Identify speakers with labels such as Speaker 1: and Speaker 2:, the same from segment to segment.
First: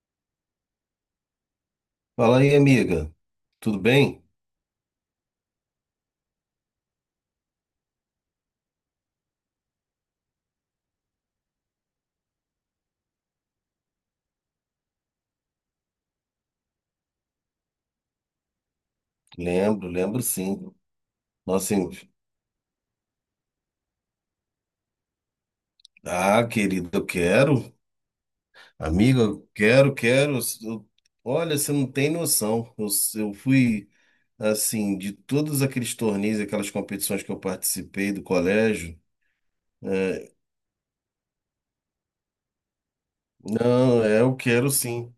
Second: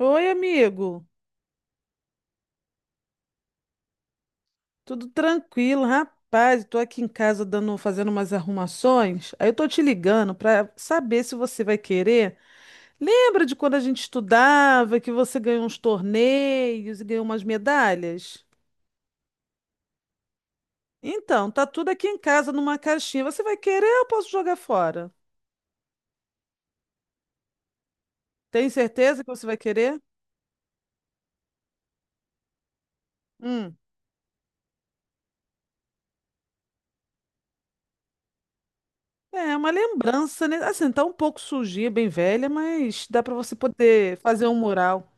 Speaker 1: Oi, amigo.
Speaker 2: Fala aí, amiga. Tudo bem?
Speaker 1: Tudo tranquilo, rapaz? Estou aqui em casa fazendo umas arrumações. Aí eu tô te ligando para saber se você vai querer. Lembra de quando a gente estudava que você ganhou uns torneios e ganhou umas medalhas?
Speaker 2: Lembro sim.
Speaker 1: Então, tá
Speaker 2: Nossa,
Speaker 1: tudo aqui em casa numa caixinha. Você vai querer ou eu posso jogar fora?
Speaker 2: ah, querida, eu quero.
Speaker 1: Tem
Speaker 2: Amiga,
Speaker 1: certeza que você
Speaker 2: eu
Speaker 1: vai
Speaker 2: quero,
Speaker 1: querer?
Speaker 2: quero. Olha, você não tem noção. Eu
Speaker 1: Hum.
Speaker 2: fui, assim, de todos aqueles torneios, aquelas competições que eu participei do colégio.
Speaker 1: É uma lembrança, né? Assim, tá um pouco sujinha, bem velha, mas dá para você
Speaker 2: Não,
Speaker 1: poder
Speaker 2: é, eu
Speaker 1: fazer um
Speaker 2: quero
Speaker 1: mural.
Speaker 2: sim.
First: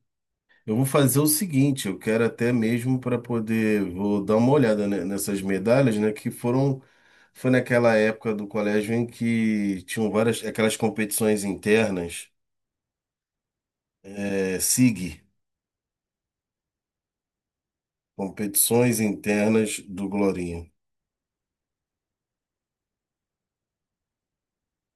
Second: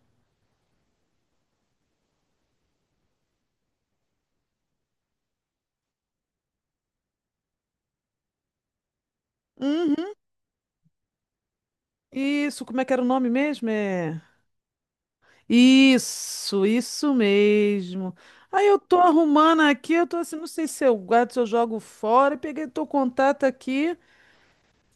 Speaker 2: Eu vou fazer o seguinte, eu quero até mesmo para poder, vou dar uma olhada nessas medalhas, né, que foram foi naquela época do colégio em que tinham
Speaker 1: Uhum.
Speaker 2: várias aquelas competições internas,
Speaker 1: Isso, como é que era o nome mesmo? É.
Speaker 2: é, SIG,
Speaker 1: Isso mesmo. Aí eu tô
Speaker 2: competições
Speaker 1: arrumando
Speaker 2: internas
Speaker 1: aqui, eu
Speaker 2: do
Speaker 1: tô assim, não
Speaker 2: Glorinha.
Speaker 1: sei se eu guardo, se eu jogo fora, e peguei teu contato aqui.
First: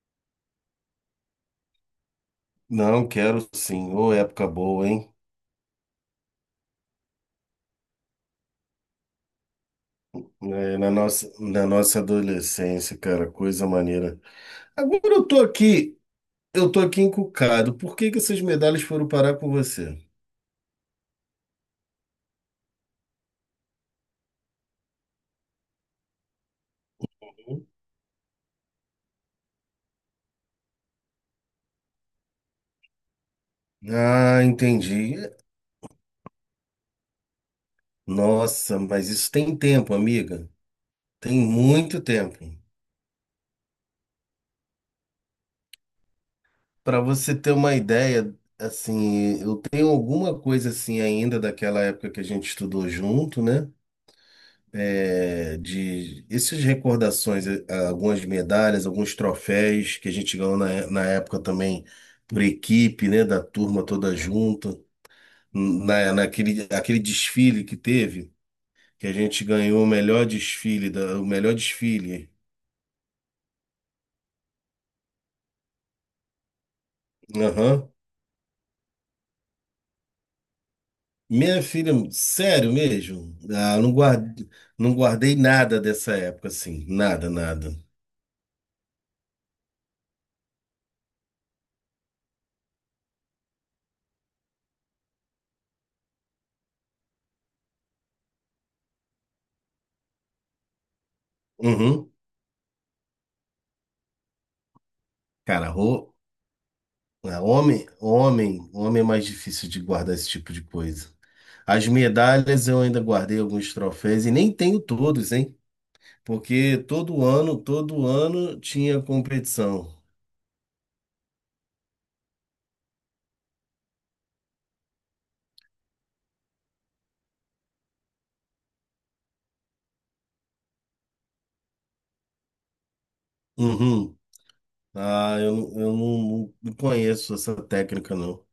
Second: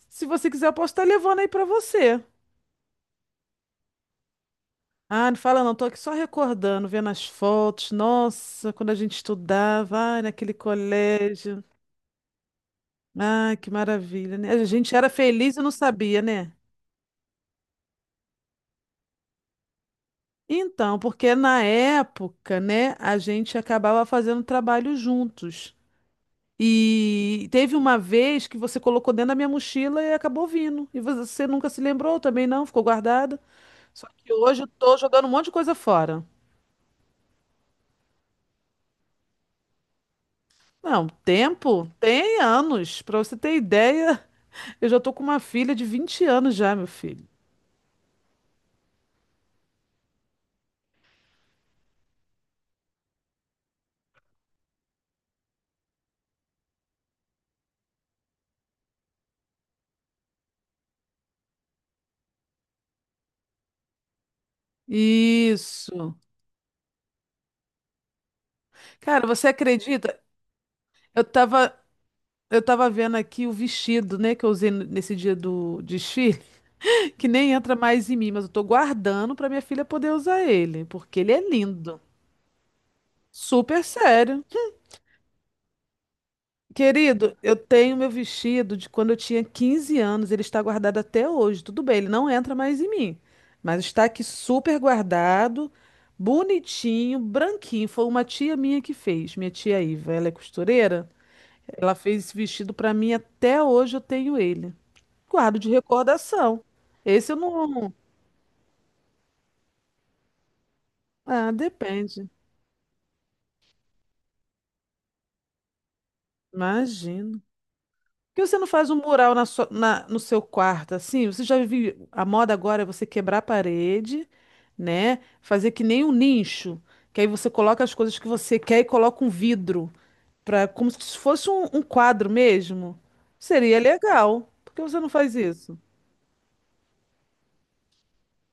Speaker 1: Se você quiser, eu posso estar levando aí pra você.
Speaker 2: Não, quero sim. Ô, época boa, hein?
Speaker 1: Ah, não fala não, tô aqui só recordando, vendo as fotos. Nossa, quando a gente estudava, ai, naquele
Speaker 2: É, na nossa,
Speaker 1: colégio.
Speaker 2: na nossa adolescência, cara,
Speaker 1: Ai,
Speaker 2: coisa
Speaker 1: que
Speaker 2: maneira.
Speaker 1: maravilha, né? A gente era
Speaker 2: Agora
Speaker 1: feliz e não sabia, né?
Speaker 2: eu tô aqui encucado. Por que que essas medalhas foram parar com você?
Speaker 1: Então, porque na época, né, a gente acabava fazendo trabalho juntos. E teve uma vez que você colocou dentro da minha mochila e acabou vindo. E você nunca se lembrou também, não? Ficou guardada. Só que
Speaker 2: Ah,
Speaker 1: hoje eu tô
Speaker 2: entendi.
Speaker 1: jogando um monte de coisa fora.
Speaker 2: Nossa, mas isso tem tempo, amiga.
Speaker 1: Não,
Speaker 2: Tem
Speaker 1: tempo
Speaker 2: muito tempo.
Speaker 1: tem anos. Pra você ter ideia, eu já tô com uma filha de 20 anos já, meu
Speaker 2: Para
Speaker 1: filho.
Speaker 2: você ter uma ideia, assim, eu tenho alguma coisa assim ainda daquela época que a gente estudou junto, né? É, de essas recordações, algumas medalhas, alguns troféus que a gente ganhou na época também por equipe, né? Da turma toda junta,
Speaker 1: Isso.
Speaker 2: naquele aquele desfile que teve, que a
Speaker 1: Cara,
Speaker 2: gente
Speaker 1: você
Speaker 2: ganhou o
Speaker 1: acredita?
Speaker 2: melhor desfile,
Speaker 1: Eu
Speaker 2: o melhor
Speaker 1: tava,
Speaker 2: desfile.
Speaker 1: eu tava vendo aqui o vestido, né, que eu usei nesse dia do desfile, que nem entra
Speaker 2: Aham.
Speaker 1: mais em mim, mas eu tô guardando pra minha filha poder usar ele, porque ele é
Speaker 2: Minha filha,
Speaker 1: lindo.
Speaker 2: sério mesmo? Ah,
Speaker 1: Super
Speaker 2: eu não
Speaker 1: sério.
Speaker 2: guardei, não guardei nada dessa época, assim. Nada,
Speaker 1: Querido, eu
Speaker 2: nada.
Speaker 1: tenho meu vestido de quando eu tinha 15 anos, ele está guardado até hoje. Tudo bem, ele não entra mais em mim, mas está aqui super guardado, bonitinho, branquinho. Foi uma tia minha que fez, minha tia Iva, ela é costureira. Ela
Speaker 2: Uhum.
Speaker 1: fez esse vestido para mim, até hoje eu tenho ele. Guardo de
Speaker 2: Cara, ro...
Speaker 1: recordação. Esse eu
Speaker 2: ah, homem,
Speaker 1: não.
Speaker 2: homem, homem é mais difícil de guardar esse tipo de coisa.
Speaker 1: Ah,
Speaker 2: As
Speaker 1: depende.
Speaker 2: medalhas eu ainda guardei alguns troféus e nem tenho todos, hein? Porque
Speaker 1: Imagino.
Speaker 2: todo
Speaker 1: Por que você
Speaker 2: ano
Speaker 1: não faz um
Speaker 2: tinha
Speaker 1: mural na
Speaker 2: competição.
Speaker 1: no seu quarto, assim? Você já viu, a moda agora é você quebrar a parede, né? Fazer que nem um nicho, que aí você coloca as coisas que você quer e coloca um vidro, pra, como se fosse um quadro mesmo. Seria
Speaker 2: Uhum.
Speaker 1: legal. Por que você não faz
Speaker 2: Ah,
Speaker 1: isso?
Speaker 2: eu não conheço essa técnica, não.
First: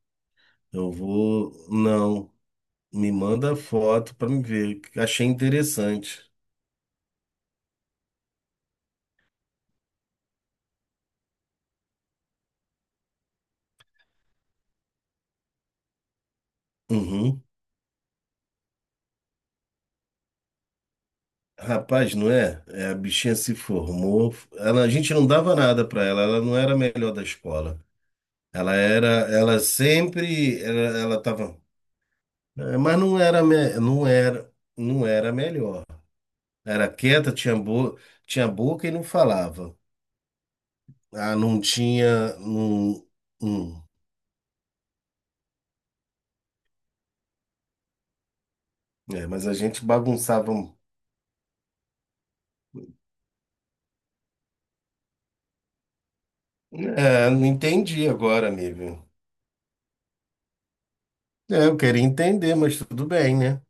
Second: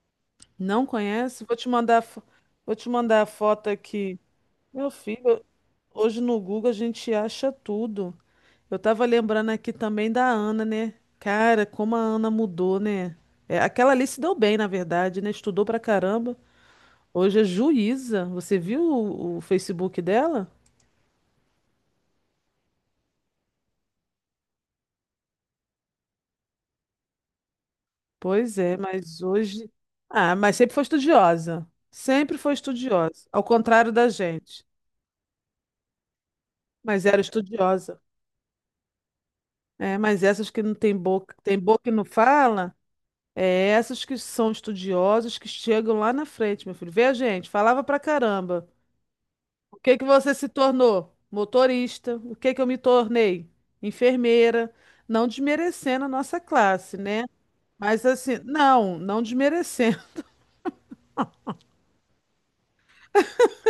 Speaker 1: Não
Speaker 2: Eu
Speaker 1: conhece? Vou
Speaker 2: vou.
Speaker 1: te mandar,
Speaker 2: Não.
Speaker 1: vou te
Speaker 2: Me
Speaker 1: mandar a
Speaker 2: manda
Speaker 1: foto
Speaker 2: foto
Speaker 1: aqui.
Speaker 2: pra me ver.
Speaker 1: Meu
Speaker 2: Achei
Speaker 1: filho, hoje
Speaker 2: interessante.
Speaker 1: no Google a gente acha tudo. Eu tava lembrando aqui também da Ana, né? Cara, como a Ana mudou, né? É, aquela ali se deu bem, na verdade, né? Estudou pra caramba. Hoje é
Speaker 2: Uhum.
Speaker 1: juíza. Você viu o Facebook dela?
Speaker 2: Rapaz, não é? É, a bichinha se formou. Ela, a gente não dava nada pra ela. Ela não era a melhor da escola.
Speaker 1: Pois
Speaker 2: Ela
Speaker 1: é,
Speaker 2: era,
Speaker 1: mas
Speaker 2: ela
Speaker 1: hoje. Ah, mas
Speaker 2: sempre,
Speaker 1: sempre foi
Speaker 2: ela tava,
Speaker 1: estudiosa. Sempre foi
Speaker 2: é, mas
Speaker 1: estudiosa. Ao contrário da gente.
Speaker 2: não era a melhor. Era
Speaker 1: Mas era
Speaker 2: quieta,
Speaker 1: estudiosa.
Speaker 2: tinha boca e não falava.
Speaker 1: É, mas essas que não tem boca,
Speaker 2: Ah,
Speaker 1: tem
Speaker 2: não
Speaker 1: boca e não
Speaker 2: tinha,
Speaker 1: fala,
Speaker 2: não,
Speaker 1: é
Speaker 2: não.
Speaker 1: essas que são estudiosas que chegam lá na frente, meu filho. Vê a gente, falava pra caramba.
Speaker 2: É, mas a
Speaker 1: O
Speaker 2: gente
Speaker 1: que que você se
Speaker 2: bagunçava.
Speaker 1: tornou? Motorista. O que que eu me tornei? Enfermeira. Não desmerecendo a nossa classe, né?
Speaker 2: É, não
Speaker 1: Mas
Speaker 2: entendi
Speaker 1: assim,
Speaker 2: agora,
Speaker 1: não,
Speaker 2: amigo.
Speaker 1: não desmerecendo.
Speaker 2: É, eu queria entender, mas tudo bem, né?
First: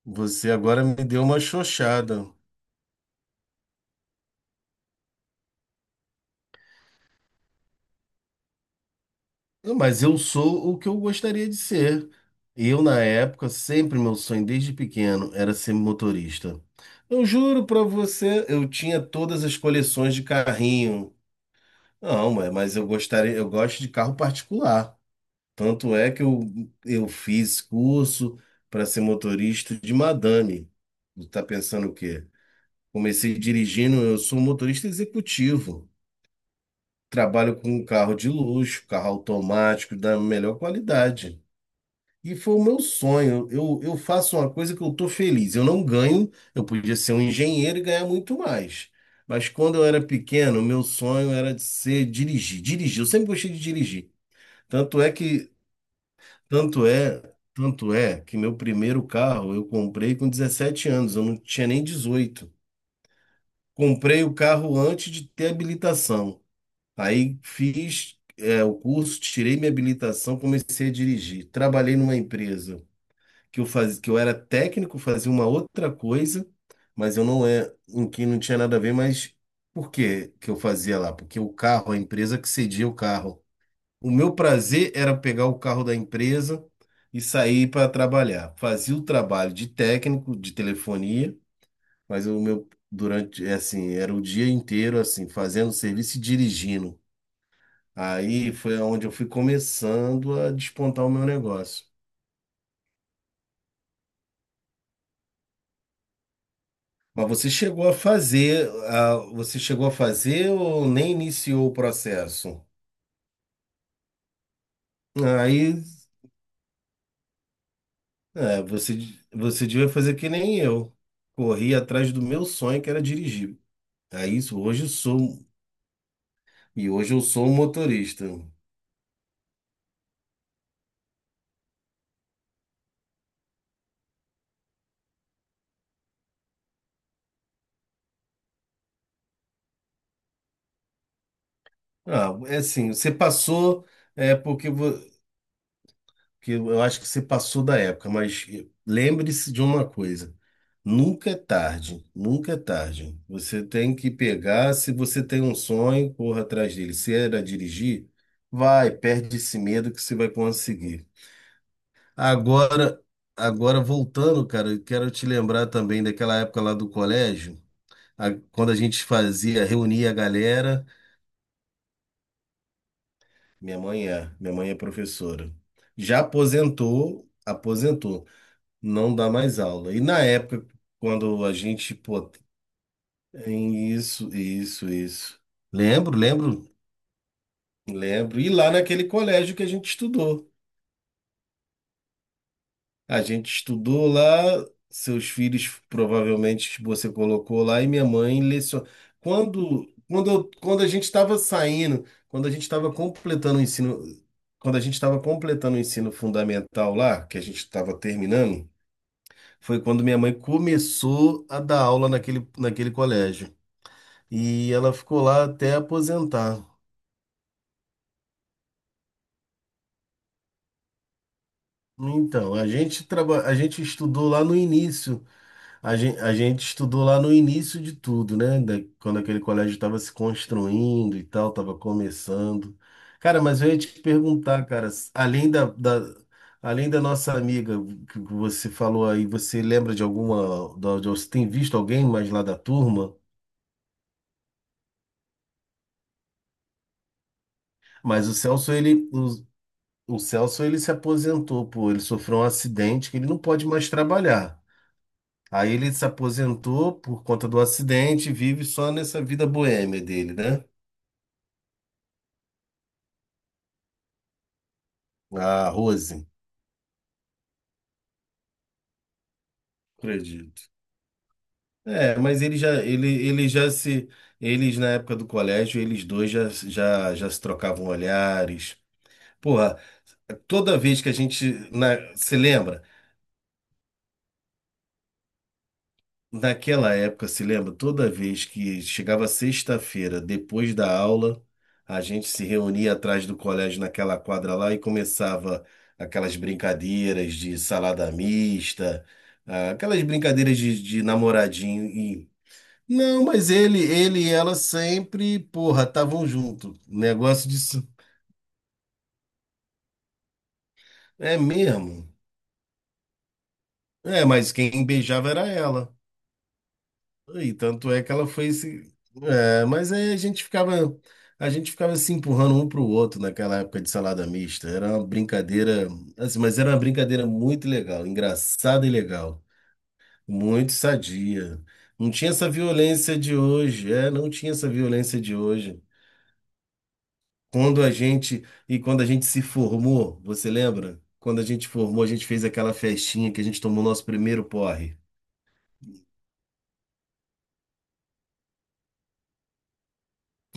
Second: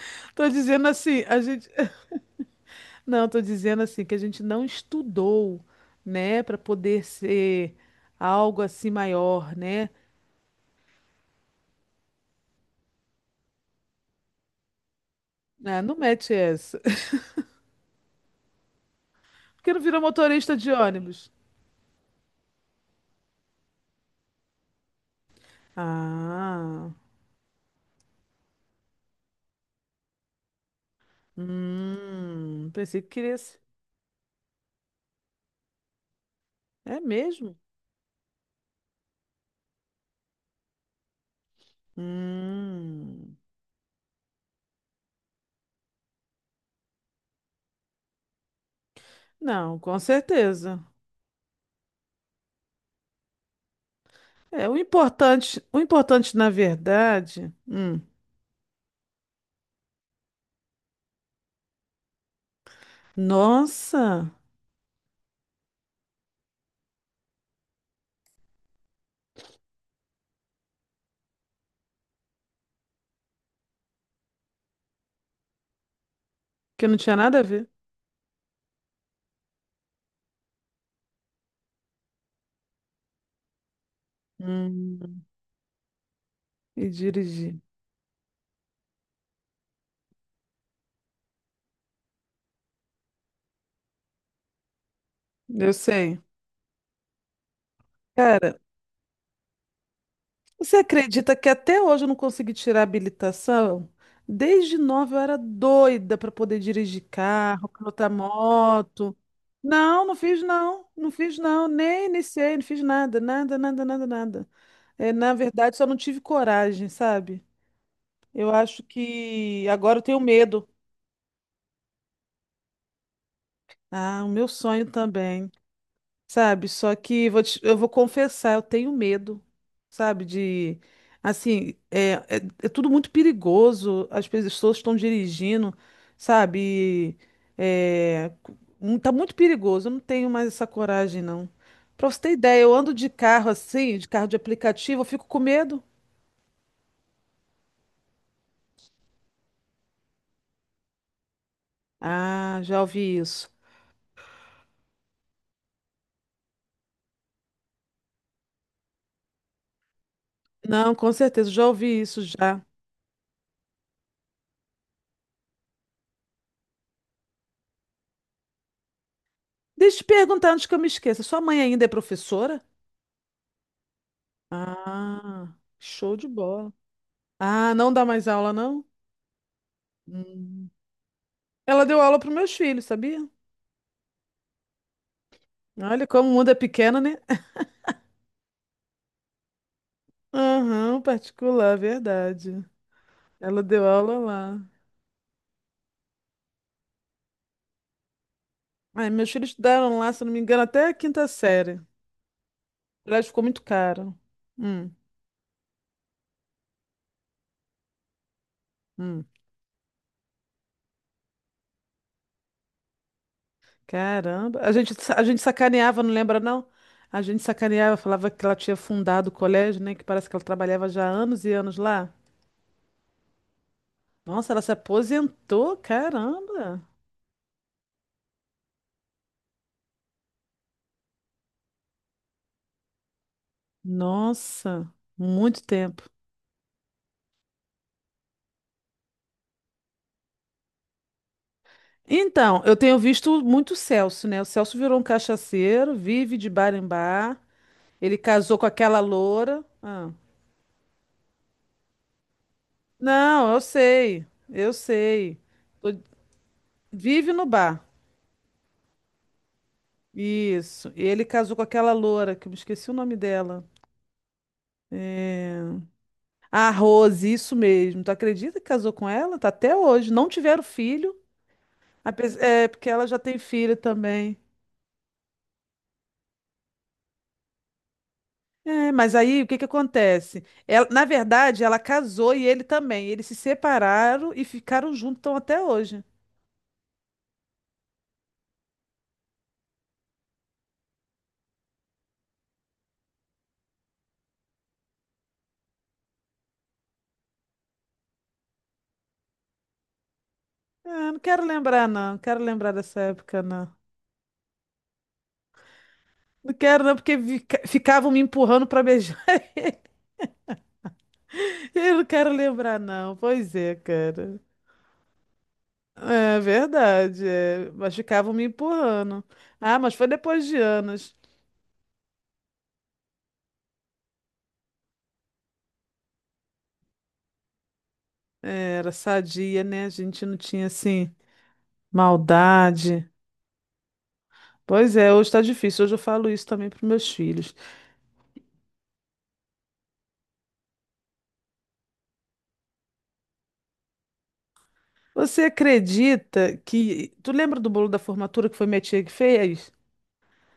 Speaker 1: Tô
Speaker 2: Você agora
Speaker 1: dizendo
Speaker 2: me deu
Speaker 1: assim,
Speaker 2: uma
Speaker 1: a gente,
Speaker 2: xoxada.
Speaker 1: não, tô dizendo assim que a gente não estudou, né, para poder ser algo assim maior,
Speaker 2: Não,
Speaker 1: né?
Speaker 2: mas eu sou o que eu gostaria de ser. Eu, na época, sempre meu sonho desde pequeno era ser
Speaker 1: Ah, não mete
Speaker 2: motorista.
Speaker 1: essa.
Speaker 2: Eu juro pra você, eu tinha todas as
Speaker 1: Por que não virou
Speaker 2: coleções de
Speaker 1: motorista de
Speaker 2: carrinho.
Speaker 1: ônibus?
Speaker 2: Não, mas eu gostaria, eu gosto de carro particular. Tanto é que
Speaker 1: Ah,
Speaker 2: eu fiz curso para ser motorista de madame. Tu tá pensando o quê?
Speaker 1: pensei que
Speaker 2: Comecei
Speaker 1: queria ser.
Speaker 2: dirigindo, eu sou um motorista executivo.
Speaker 1: É mesmo?
Speaker 2: Trabalho com um carro de luxo, carro automático da melhor qualidade. E foi o meu
Speaker 1: Hum.
Speaker 2: sonho. Eu faço uma coisa que eu tô feliz. Eu não ganho, eu podia ser um engenheiro e ganhar muito mais. Mas quando
Speaker 1: Não,
Speaker 2: eu
Speaker 1: com
Speaker 2: era pequeno, meu
Speaker 1: certeza.
Speaker 2: sonho era de ser dirigir. Dirigir, eu sempre gostei de dirigir.
Speaker 1: É, o
Speaker 2: Tanto é que,
Speaker 1: importante, o importante na
Speaker 2: tanto é,
Speaker 1: verdade.
Speaker 2: tanto é que meu primeiro carro eu comprei com 17 anos, eu não tinha nem 18. Comprei
Speaker 1: Nossa,
Speaker 2: o carro antes de ter habilitação. Aí fiz, é, o curso, tirei minha habilitação, comecei a dirigir. Trabalhei numa empresa que eu era técnico, fazia uma outra coisa,
Speaker 1: que não tinha
Speaker 2: mas eu
Speaker 1: nada a
Speaker 2: não
Speaker 1: ver.
Speaker 2: é, em que não tinha nada a ver, mas por que que eu fazia lá? Porque o carro, a empresa que cedia o carro. O meu prazer era
Speaker 1: Hum,
Speaker 2: pegar o carro da empresa
Speaker 1: e
Speaker 2: e
Speaker 1: dirigir.
Speaker 2: sair para trabalhar. Fazia o trabalho de técnico de telefonia, mas o meu durante, é assim, era o dia inteiro assim,
Speaker 1: Eu
Speaker 2: fazendo serviço
Speaker 1: sei.
Speaker 2: e dirigindo. Aí
Speaker 1: Cara,
Speaker 2: foi onde eu fui começando a
Speaker 1: você
Speaker 2: despontar o meu
Speaker 1: acredita que até
Speaker 2: negócio.
Speaker 1: hoje eu não consegui tirar a habilitação? Desde nova eu era doida para poder dirigir
Speaker 2: Mas você
Speaker 1: carro,
Speaker 2: chegou a
Speaker 1: pilotar
Speaker 2: fazer,
Speaker 1: moto.
Speaker 2: ah, você chegou a
Speaker 1: Não, não fiz
Speaker 2: fazer
Speaker 1: não,
Speaker 2: ou
Speaker 1: não
Speaker 2: nem
Speaker 1: fiz não,
Speaker 2: iniciou o
Speaker 1: nem iniciei, não
Speaker 2: processo?
Speaker 1: fiz nada, nada, nada, nada, nada. É, na verdade,
Speaker 2: Aí,
Speaker 1: só não tive coragem, sabe? Eu
Speaker 2: é,
Speaker 1: acho
Speaker 2: você, você
Speaker 1: que
Speaker 2: devia
Speaker 1: agora eu
Speaker 2: fazer
Speaker 1: tenho
Speaker 2: que nem
Speaker 1: medo.
Speaker 2: eu. Corri atrás do meu sonho, que era dirigir.
Speaker 1: Ah,
Speaker 2: É
Speaker 1: o meu
Speaker 2: isso, hoje eu
Speaker 1: sonho
Speaker 2: sou,
Speaker 1: também, sabe?
Speaker 2: e
Speaker 1: Só
Speaker 2: hoje eu
Speaker 1: que
Speaker 2: sou
Speaker 1: eu vou
Speaker 2: motorista.
Speaker 1: confessar, eu tenho medo, sabe? De, assim, é tudo muito perigoso, as pessoas estão dirigindo, sabe? É, tá muito perigoso, eu não tenho mais essa coragem, não. Pra você ter
Speaker 2: Ah, é
Speaker 1: ideia, eu
Speaker 2: assim,
Speaker 1: ando de carro assim, de carro
Speaker 2: é
Speaker 1: de
Speaker 2: porque vo-
Speaker 1: aplicativo, eu fico com medo.
Speaker 2: que eu acho que você passou da época, mas lembre-se de uma coisa: nunca é tarde, nunca é
Speaker 1: Ah, já ouvi
Speaker 2: tarde.
Speaker 1: isso.
Speaker 2: Você tem que pegar, se você tem um sonho, corra atrás dele. Se era dirigir, vai, perde esse medo que você vai
Speaker 1: Não,
Speaker 2: conseguir.
Speaker 1: com certeza, já ouvi isso já.
Speaker 2: Agora, agora voltando, cara, eu quero te lembrar também daquela época lá do colégio, quando a gente fazia,
Speaker 1: Deixa eu te
Speaker 2: reunia a
Speaker 1: perguntar antes que eu
Speaker 2: galera.
Speaker 1: me esqueça. Sua mãe ainda é professora?
Speaker 2: Minha mãe é professora.
Speaker 1: Ah, show
Speaker 2: Já
Speaker 1: de bola.
Speaker 2: aposentou,
Speaker 1: Ah, não dá mais
Speaker 2: aposentou.
Speaker 1: aula, não?
Speaker 2: Não dá mais aula. E na época,
Speaker 1: Hum.
Speaker 2: quando a
Speaker 1: Ela
Speaker 2: gente,
Speaker 1: deu aula para
Speaker 2: pô,
Speaker 1: meus filhos, sabia?
Speaker 2: isso, isso, isso.
Speaker 1: Olha
Speaker 2: Lembro,
Speaker 1: como o mundo é
Speaker 2: lembro,
Speaker 1: pequeno, né?
Speaker 2: lembro. E lá naquele colégio que a gente estudou.
Speaker 1: Aham, particular, verdade.
Speaker 2: A gente
Speaker 1: Ela deu
Speaker 2: estudou
Speaker 1: aula lá.
Speaker 2: lá, seus filhos provavelmente você colocou lá, e minha mãe lecionou.
Speaker 1: Ai, meus filhos estudaram lá, se eu não me engano,
Speaker 2: Quando a
Speaker 1: até a
Speaker 2: gente
Speaker 1: quinta
Speaker 2: estava
Speaker 1: série.
Speaker 2: saindo, quando a gente estava
Speaker 1: Aliás, ficou
Speaker 2: completando
Speaker 1: muito
Speaker 2: o ensino.
Speaker 1: caro.
Speaker 2: Quando a
Speaker 1: Hum,
Speaker 2: gente estava completando o ensino fundamental lá, que a gente estava terminando,
Speaker 1: hum.
Speaker 2: foi quando minha mãe começou a dar aula naquele colégio.
Speaker 1: Caramba. A
Speaker 2: E ela
Speaker 1: gente,
Speaker 2: ficou
Speaker 1: a gente
Speaker 2: lá até
Speaker 1: sacaneava, não lembra,
Speaker 2: aposentar.
Speaker 1: não? A gente sacaneava, falava que ela tinha fundado o colégio, né? Que parece que ela trabalhava já há anos e anos lá.
Speaker 2: Então, a gente estudou lá
Speaker 1: Nossa,
Speaker 2: no
Speaker 1: ela se
Speaker 2: início.
Speaker 1: aposentou,
Speaker 2: A gente
Speaker 1: caramba.
Speaker 2: estudou lá no início de tudo, né? Quando aquele colégio estava se construindo e tal, estava começando. Cara, mas eu ia te perguntar, cara,
Speaker 1: Nossa, muito tempo.
Speaker 2: além da nossa amiga que você falou aí, você lembra de alguma, você tem visto alguém mais lá da
Speaker 1: Então, eu tenho
Speaker 2: turma?
Speaker 1: visto muito o Celso, né? O Celso virou um cachaceiro, vive de bar em bar. Ele
Speaker 2: Mas o
Speaker 1: casou com
Speaker 2: Celso,
Speaker 1: aquela
Speaker 2: ele,
Speaker 1: loura.
Speaker 2: o,
Speaker 1: Ah.
Speaker 2: o Celso, ele se aposentou, pô, ele sofreu um acidente que ele não
Speaker 1: Não, eu
Speaker 2: pode mais
Speaker 1: sei,
Speaker 2: trabalhar.
Speaker 1: eu sei.
Speaker 2: Aí ele
Speaker 1: Tô-
Speaker 2: se aposentou por
Speaker 1: Vive no
Speaker 2: conta do
Speaker 1: bar.
Speaker 2: acidente e vive só nessa vida boêmia dele, né?
Speaker 1: Isso. E ele casou com aquela loura, que eu me esqueci o nome dela. É...
Speaker 2: A Rose,
Speaker 1: A Rose, isso mesmo. Tu acredita que casou com ela? Tá até hoje. Não tiveram
Speaker 2: acredito.
Speaker 1: filho.
Speaker 2: É, mas ele
Speaker 1: É,
Speaker 2: já,
Speaker 1: porque ela
Speaker 2: ele,
Speaker 1: já tem
Speaker 2: ele já
Speaker 1: filho
Speaker 2: se,
Speaker 1: também.
Speaker 2: eles na época do colégio, eles dois já se trocavam olhares.
Speaker 1: É, mas aí o que que
Speaker 2: Porra,
Speaker 1: acontece?
Speaker 2: toda vez
Speaker 1: Na
Speaker 2: que
Speaker 1: verdade, ela casou
Speaker 2: se
Speaker 1: e ele
Speaker 2: lembra?
Speaker 1: também. Eles se separaram e ficaram juntos tão até hoje.
Speaker 2: Naquela época, se lembra, toda vez que chegava sexta-feira, depois da aula, a gente se reunia atrás do colégio naquela quadra lá e começava aquelas brincadeiras de salada mista, ah, aquelas brincadeiras de
Speaker 1: Ah, não quero lembrar,
Speaker 2: namoradinho
Speaker 1: não. Não
Speaker 2: e
Speaker 1: quero lembrar dessa
Speaker 2: não,
Speaker 1: época,
Speaker 2: mas
Speaker 1: não.
Speaker 2: ele e ela sempre, porra, estavam
Speaker 1: Não
Speaker 2: junto.
Speaker 1: quero, não, porque
Speaker 2: Negócio disso.
Speaker 1: ficavam me empurrando pra beijar ele.
Speaker 2: É
Speaker 1: Eu não
Speaker 2: mesmo.
Speaker 1: quero lembrar, não. Pois é,
Speaker 2: É,
Speaker 1: cara.
Speaker 2: mas quem beijava era ela.
Speaker 1: É verdade,
Speaker 2: E
Speaker 1: é.
Speaker 2: tanto
Speaker 1: Mas
Speaker 2: é que ela
Speaker 1: ficavam me
Speaker 2: foi se.
Speaker 1: empurrando.
Speaker 2: É,
Speaker 1: Ah,
Speaker 2: mas
Speaker 1: mas foi
Speaker 2: aí
Speaker 1: depois de anos.
Speaker 2: a gente ficava se empurrando um para o outro naquela época de salada mista. Era uma brincadeira, assim, mas era uma brincadeira muito legal,
Speaker 1: É,
Speaker 2: engraçada e
Speaker 1: era
Speaker 2: legal,
Speaker 1: sadia, né? A gente não tinha,
Speaker 2: muito
Speaker 1: assim,
Speaker 2: sadia. Não tinha essa
Speaker 1: maldade.
Speaker 2: violência de hoje, é, não tinha essa
Speaker 1: Pois é,
Speaker 2: violência
Speaker 1: hoje
Speaker 2: de
Speaker 1: tá
Speaker 2: hoje.
Speaker 1: difícil. Hoje eu falo isso também pros meus filhos.
Speaker 2: Quando a gente se formou, você lembra? Quando a gente formou, a gente fez aquela festinha que a gente tomou nosso primeiro porre.
Speaker 1: Você acredita que. Tu lembra do bolo da formatura que foi minha tia que fez?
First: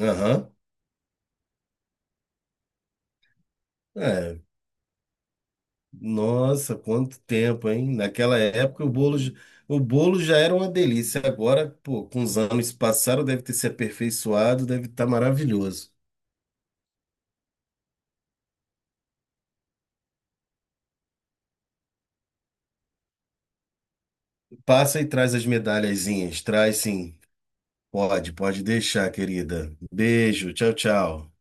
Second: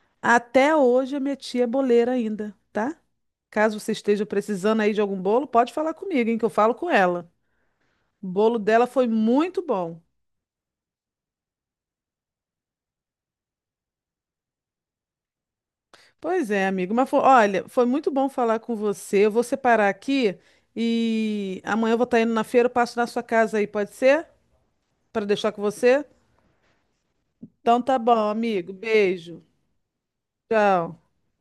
Speaker 2: Aham.
Speaker 1: Até hoje a minha tia é boleira ainda, tá? Caso você esteja
Speaker 2: É,
Speaker 1: precisando aí de algum bolo, pode falar comigo, hein, que eu falo
Speaker 2: Nossa,
Speaker 1: com
Speaker 2: quanto
Speaker 1: ela.
Speaker 2: tempo, hein?
Speaker 1: O
Speaker 2: Naquela
Speaker 1: bolo
Speaker 2: época
Speaker 1: dela
Speaker 2: o
Speaker 1: foi
Speaker 2: bolo, j-
Speaker 1: muito
Speaker 2: o
Speaker 1: bom.
Speaker 2: bolo já era uma delícia. Agora, pô, com os anos que passaram, deve ter se aperfeiçoado, deve estar maravilhoso.
Speaker 1: Pois é, amigo, mas olha, foi muito bom falar com você. Eu vou separar aqui e amanhã eu vou estar indo na feira, eu passo na sua casa aí, pode ser?
Speaker 2: Passa e
Speaker 1: Para
Speaker 2: traz as
Speaker 1: deixar com você?
Speaker 2: medalhazinhas. Traz sim.
Speaker 1: Então tá bom,
Speaker 2: Pode
Speaker 1: amigo.
Speaker 2: deixar,
Speaker 1: Beijo.
Speaker 2: querida. Beijo, tchau,
Speaker 1: Tchau.
Speaker 2: tchau.